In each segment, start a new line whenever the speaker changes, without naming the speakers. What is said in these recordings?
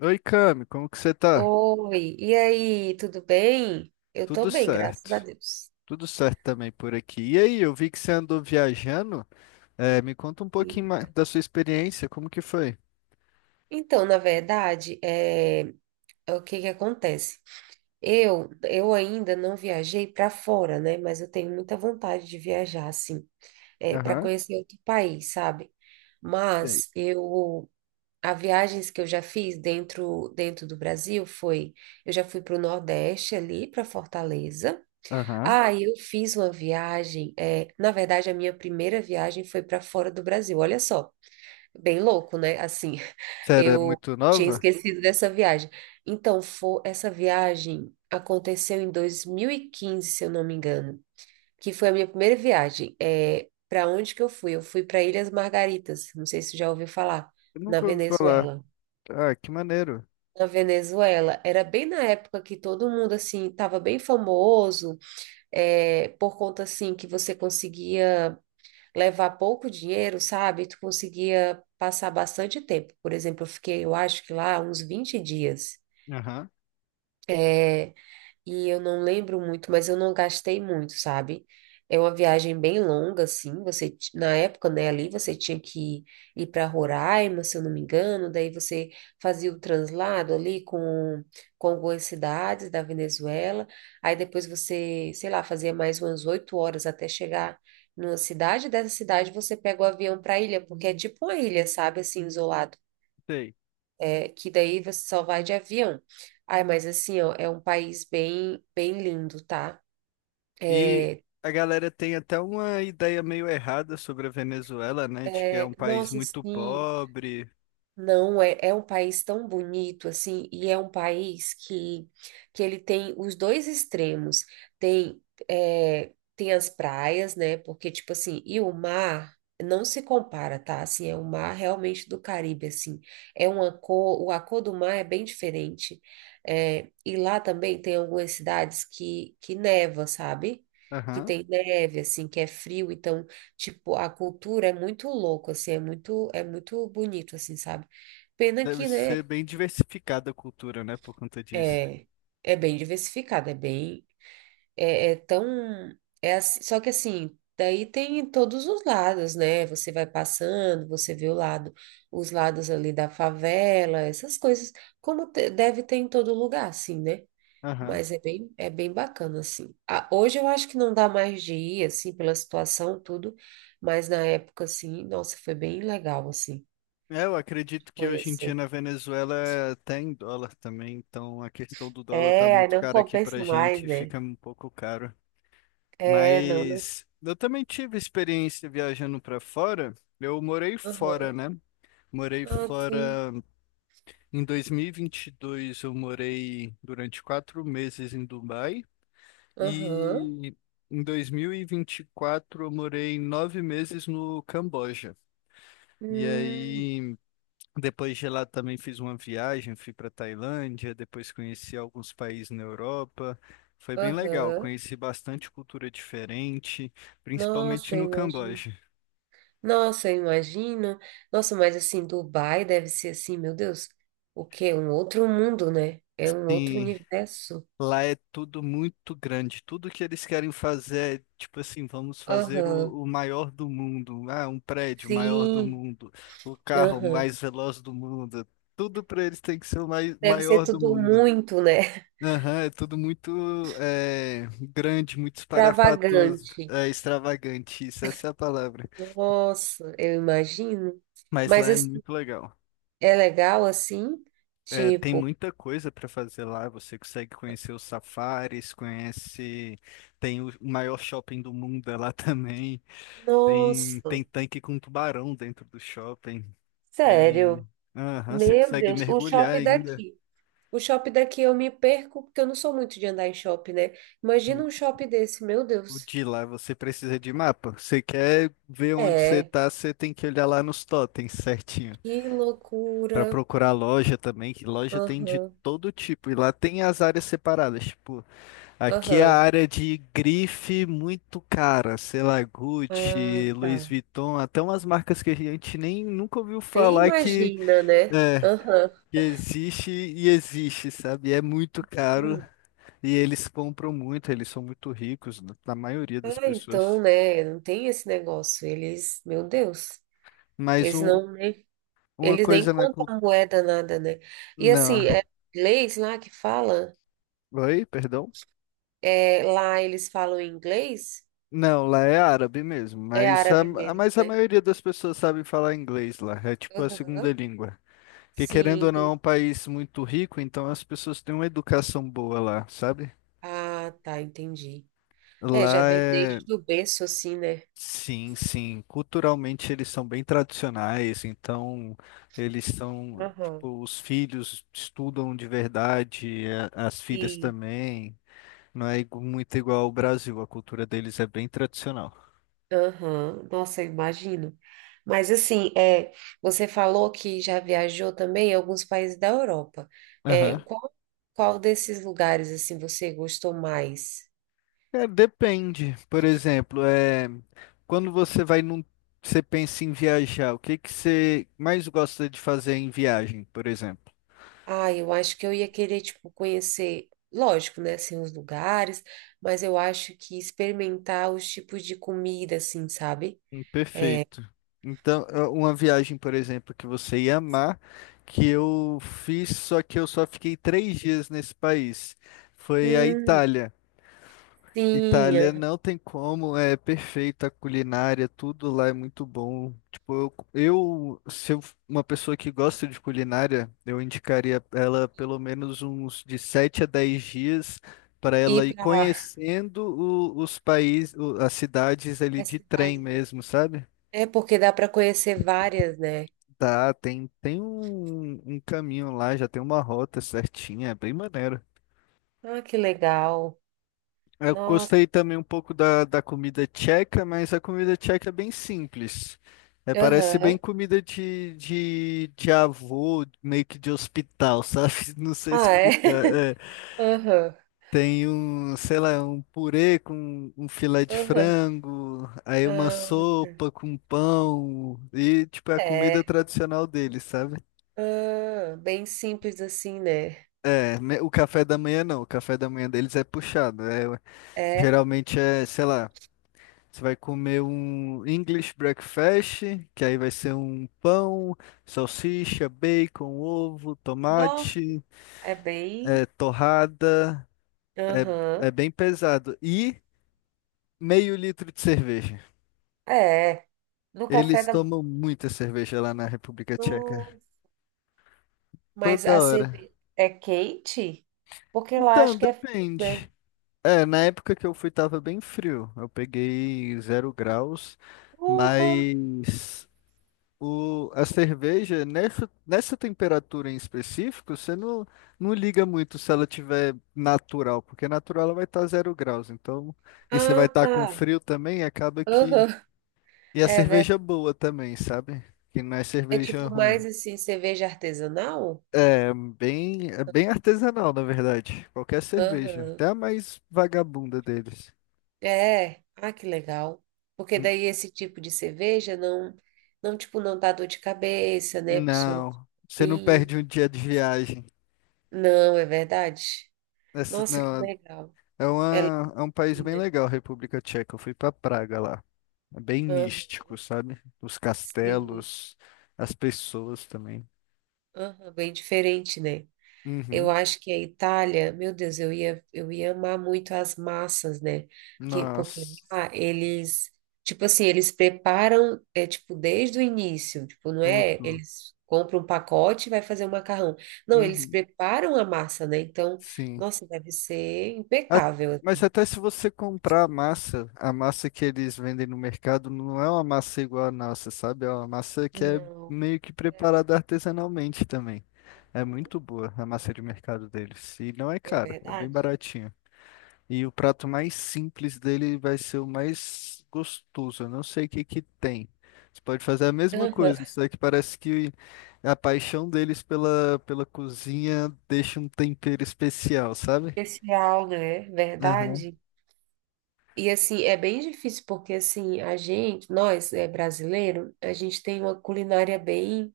Oi, Cami, como que você tá?
Oi, e aí, tudo bem? Eu tô
Tudo
bem, graças a
certo.
Deus.
Tudo certo também por aqui. E aí, eu vi que você andou viajando. É, me conta um
E-
pouquinho mais da sua experiência, como que foi?
Então, na verdade, é o que que acontece? Eu ainda não viajei para fora, né? Mas eu tenho muita vontade de viajar, assim, para
Aham.
conhecer outro país, sabe?
Sei.
Mas eu, as viagens que eu já fiz dentro do Brasil foi, eu já fui para o Nordeste ali, para Fortaleza.
Aham.
Ah, eu fiz uma viagem. Na verdade, a minha primeira viagem foi para fora do Brasil. Olha só, bem louco, né? Assim,
Você era
eu
muito
tinha
nova?
esquecido dessa viagem. Então, foi, essa viagem aconteceu em 2015, se eu não me engano, que foi a minha primeira viagem. É, para onde que eu fui? Eu fui para Ilhas Margaritas. Não sei se você já ouviu falar.
Eu
Na
nunca ouvi falar.
Venezuela.
Ah, que maneiro.
Na Venezuela, era bem na época que todo mundo assim estava bem famoso por conta assim que você conseguia levar pouco dinheiro, sabe? Tu conseguia passar bastante tempo. Por exemplo, eu fiquei, eu acho que lá uns 20 dias.
Aham.
eh, e eu não lembro muito, mas eu não gastei muito, sabe? É uma viagem bem longa, assim. Você, na época, né, ali você tinha que ir para Roraima, se eu não me engano, daí você fazia o translado ali com algumas cidades da Venezuela. Aí depois você, sei lá, fazia mais umas 8 horas até chegar numa cidade. Dessa cidade você pega o avião para a ilha, porque é tipo uma ilha, sabe, assim, isolado.
Sei.
É, que daí você só vai de avião. Ai, mas assim, ó, é um país bem, bem lindo, tá?
E
É,
a galera tem até uma ideia meio errada sobre a Venezuela, né? De que é um país
Nossa,
muito
sim.
pobre.
Não, é, É um país tão bonito assim, e é um país que ele tem os dois extremos. Tem, é, tem as praias, né? Porque, tipo assim, e o mar não se compara, tá? Assim, é o mar realmente do Caribe, assim. É uma cor, o a cor do mar é bem diferente. É, e lá também tem algumas cidades que neva, sabe? Que
Aham.
tem neve, assim, que é frio, então, tipo, a cultura é muito louca, assim, é muito bonito, assim, sabe? Pena
Deve
que, né,
ser bem diversificada a cultura, né? Por conta disso.
é, é bem diversificado, é bem, é, é tão, Só que assim, daí tem todos os lados, né, você vai passando, você vê o lado, os lados ali da favela, essas coisas, deve ter em todo lugar, assim, né,
Aham.
mas é bem bacana, assim. Ah, hoje eu acho que não dá mais de ir, assim, pela situação, tudo, mas na época, assim, nossa, foi bem legal, assim,
É, eu
de
acredito que hoje em dia
conhecer.
na Venezuela é até em dólar também, então a questão do dólar tá
É, aí
muito
não
cara aqui pra
compensa mais,
gente,
né?
fica um pouco caro.
É, não, não.
Mas eu também tive experiência viajando pra fora. Eu morei fora,
Aham.
né? Morei
Ah, sim.
fora em 2022, eu morei durante 4 meses em Dubai
Aham.
e em 2024 eu morei 9 meses no Camboja. E
Hum.
aí, depois de lá também fiz uma viagem, fui para Tailândia, depois conheci alguns países na Europa. Foi bem legal,
Aham.
conheci bastante cultura diferente, principalmente
Nossa, eu
no
imagino.
Camboja.
Nossa, eu imagino. Nossa, mas assim, Dubai deve ser assim, meu Deus. O quê? Um outro mundo, né? É um outro
Sim,
universo.
lá é tudo muito grande. Tudo que eles querem fazer é tipo assim, vamos fazer
Aham.
o maior do mundo. Ah, um prédio maior do
Sim.
mundo, o carro
Aham.
mais veloz do mundo. Tudo para eles tem que ser o
Deve ser
maior do
tudo
mundo.
muito, né?
Aham, é tudo muito grande, muito espalhafatoso,
Extravagante.
extravagante, isso, essa é a palavra.
Nossa, eu imagino.
Mas
Mas
lá é
assim,
muito legal.
é legal assim?
É, tem
Tipo,
muita coisa para fazer lá, você consegue conhecer os safaris, conhece, tem o maior shopping do mundo é lá também, tem
nossa,
tanque com tubarão dentro do shopping,
sério.
tem... Aham, você
Meu
consegue
Deus, o
mergulhar
shopping
ainda.
daqui. O shopping daqui eu me perco porque eu não sou muito de andar em shopping, né? Imagina um shopping desse, meu
O
Deus.
de lá você precisa de mapa. Você quer ver onde você
É,
tá, você tem que olhar lá nos totens certinho.
que loucura.
Pra procurar loja também, que loja tem de
Aham,
todo tipo. E lá tem as áreas separadas. Tipo, aqui é a
aham.
área de grife muito cara, sei lá,
Ah,
Gucci, Louis
tá.
Vuitton, até umas marcas que a gente nem nunca ouviu
Nem
falar
imagina, né?
é,
Aham.
que existe e existe, sabe? E é muito caro.
Hum.
E eles compram muito, eles são muito ricos, na maioria das
Ah, então,
pessoas.
né? Não tem esse negócio. Eles, meu Deus,
Mas
eles não, né?
uma
Eles nem
coisa na.
contam moeda, nada, né? E
Não.
assim, é inglês lá que fala,
Oi, perdão?
é, lá eles falam inglês,
Não, lá é árabe mesmo,
é
mas
árabe mesmo,
a
né?
maioria das pessoas sabe falar inglês lá, é tipo a segunda
Aham.
língua. Que
Sim,
querendo ou não, é um
entendi.
país muito rico, então as pessoas têm uma educação boa lá, sabe?
Ah, tá, entendi. É, já
Lá
vem
é.
desde o berço, assim, né?
Sim, sim. Culturalmente eles são bem tradicionais, então eles são.
Aham.
Tipo, os filhos estudam de verdade, as filhas
Sim.
também. Não é muito igual ao Brasil, a cultura deles é bem tradicional.
Aham. Nossa, eu imagino. Mas assim, é, você falou que já viajou também em alguns países da Europa. É,
Aham.
qual, qual desses lugares, assim, você gostou mais?
É, depende. Por exemplo, é, quando você vai num, você pensa em viajar, o que que você mais gosta de fazer em viagem, por exemplo?
Ah, eu acho que eu ia querer, tipo, conhecer, lógico, né, assim, os lugares, mas eu acho que experimentar os tipos de comida, assim, sabe?
Perfeito. Então, é uma viagem, por exemplo, que você ia amar, que eu fiz, só que eu só fiquei 3 dias nesse país. Foi a
Hum,
Itália.
Sim,
Itália
aham.
não tem como, é perfeita a culinária, tudo lá é muito bom. Tipo, eu se eu, uma pessoa que gosta de culinária, eu indicaria ela pelo menos uns de 7 a 10 dias para ela
Ir
ir
para
conhecendo os países, as cidades ali
as
de trem
cidades, né?
mesmo, sabe?
É porque dá para conhecer várias, né?
Tá, tem um caminho lá, já tem uma rota certinha, é bem maneiro.
Ah, que legal.
Eu
Nossa,
gostei também um pouco da comida tcheca, mas a comida tcheca é bem simples. É, parece
aham.
bem comida de avô, meio que de hospital, sabe? Não sei
Ah, é?
explicar. É,
Aham,
tem um, sei lá, um purê com um filé de
aham.
frango, aí uma
Ah, tá.
sopa com pão, e tipo, é a comida
É.
tradicional deles, sabe?
Ah, bem simples assim, né?
É, o café da manhã não, o café da manhã deles é puxado.
É.
Geralmente é, sei lá. Você vai comer um English breakfast, que aí vai ser um pão, salsicha, bacon, ovo,
Nossa,
tomate,
é bem.
torrada. É, é
Aham.
bem pesado. E meio litro de cerveja.
É. No café
Eles
da
tomam muita cerveja lá na República Tcheca.
manhã. Mas
Toda
a
hora.
cerveja é quente? Porque lá
Então,
acho que é, né?
depende. É, na época que eu fui tava bem frio. Eu peguei 0 graus,
Porra!
mas a cerveja, nessa temperatura em específico, você não liga muito se ela tiver natural, porque natural ela vai estar 0 graus. Então, e você
Ah,
vai estar
tá.
com frio também, acaba que.
Aham.
E a
É, vé-
cerveja boa também, sabe? Que não é
É
cerveja
tipo
ruim.
mais assim, cerveja artesanal?
É bem artesanal, na verdade. Qualquer cerveja, até
Aham.
a mais vagabunda deles.
É. Ah, que legal. Porque
N-
daí esse tipo de cerveja não, não, tipo, não dá dor de cabeça, né? A pessoa não fica
Não, você não
ruim.
perde um dia de viagem.
Não, é verdade.
Essa,
Nossa, que
não,
legal.
é,
Ela é legal,
é um país
assim,
bem
né?
legal, a República Tcheca. Eu fui pra Praga lá. É bem
Aham.
místico, sabe? Os
Sim.
castelos, as pessoas também.
Aham, bem diferente, né? Eu
Uhum.
acho que a Itália, meu Deus, eu ia amar muito as massas, né? Que, porque
Nossa,
lá eles, tipo assim, eles preparam, é tipo, desde o início, tipo, não é,
tudo.
eles compram um pacote e vai fazer o macarrão. Não, eles
Uhum.
preparam a massa, né? Então,
Sim.
nossa, deve ser
A-
impecável.
Mas até se você comprar a massa, que eles vendem no mercado não é uma massa igual a nossa, sabe? É uma massa que é
Não,
meio que
é,
preparada artesanalmente também. É
uhum,
muito boa a massa de mercado deles. E não é
é
caro, é bem
verdade.
baratinho. E o prato mais simples dele vai ser o mais gostoso. Eu não sei o que que tem. Você pode fazer a mesma
Aham.
coisa, só que parece que a paixão deles pela cozinha deixa um tempero especial, sabe?
Especial, né?
Aham.
Verdade. E assim, é bem difícil porque assim, a gente, nós é brasileiro, a gente tem uma culinária bem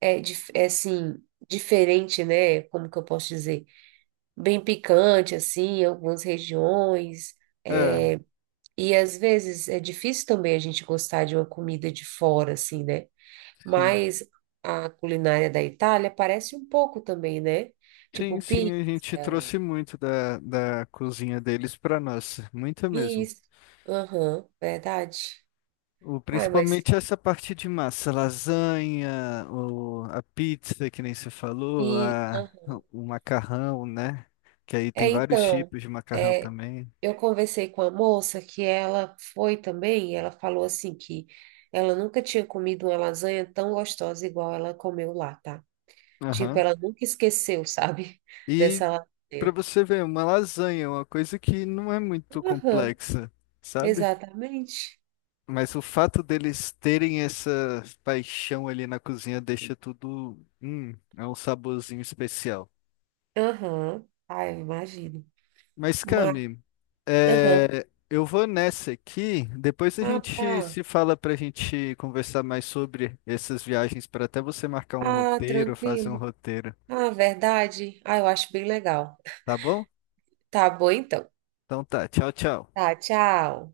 é, assim, diferente, né? Como que eu posso dizer? Bem picante assim, em algumas regiões.
É,
E às vezes é difícil também a gente gostar de uma comida de fora assim, né?
sim.
Mas a culinária da Itália parece um pouco também, né? Tipo
Sim, sim,
pizza,
a gente trouxe muito da cozinha deles para nós, muita mesmo.
isso. Aham, verdade. Ai, mas
Principalmente essa parte de massa, lasanha, a pizza, que nem você falou,
e
o macarrão, né? Que aí tem
É,
vários
então,
tipos de macarrão
é,
também.
eu conversei com a moça que ela foi também, e ela falou assim que ela nunca tinha comido uma lasanha tão gostosa igual ela comeu lá, tá? Tipo,
Aham.
ela nunca esqueceu, sabe?
E
Dessa
para
lasanha.
você ver, uma lasanha é uma coisa que não é muito
Aham,
complexa, sabe?
exatamente.
Mas o fato deles terem essa paixão ali na cozinha deixa tudo, é um saborzinho especial.
Aham. Ah, eu imagino.
Mas,
Mas,
Cami,
aham.
eu vou nessa aqui. Depois a
Ah,
gente
tá.
se fala para a gente conversar mais sobre essas viagens, para até você marcar um
Ah,
roteiro, fazer um
tranquilo.
roteiro,
Ah, verdade. Ah, eu acho bem legal.
tá bom?
Tá bom, então.
Então tá, tchau, tchau.
Tá, tchau.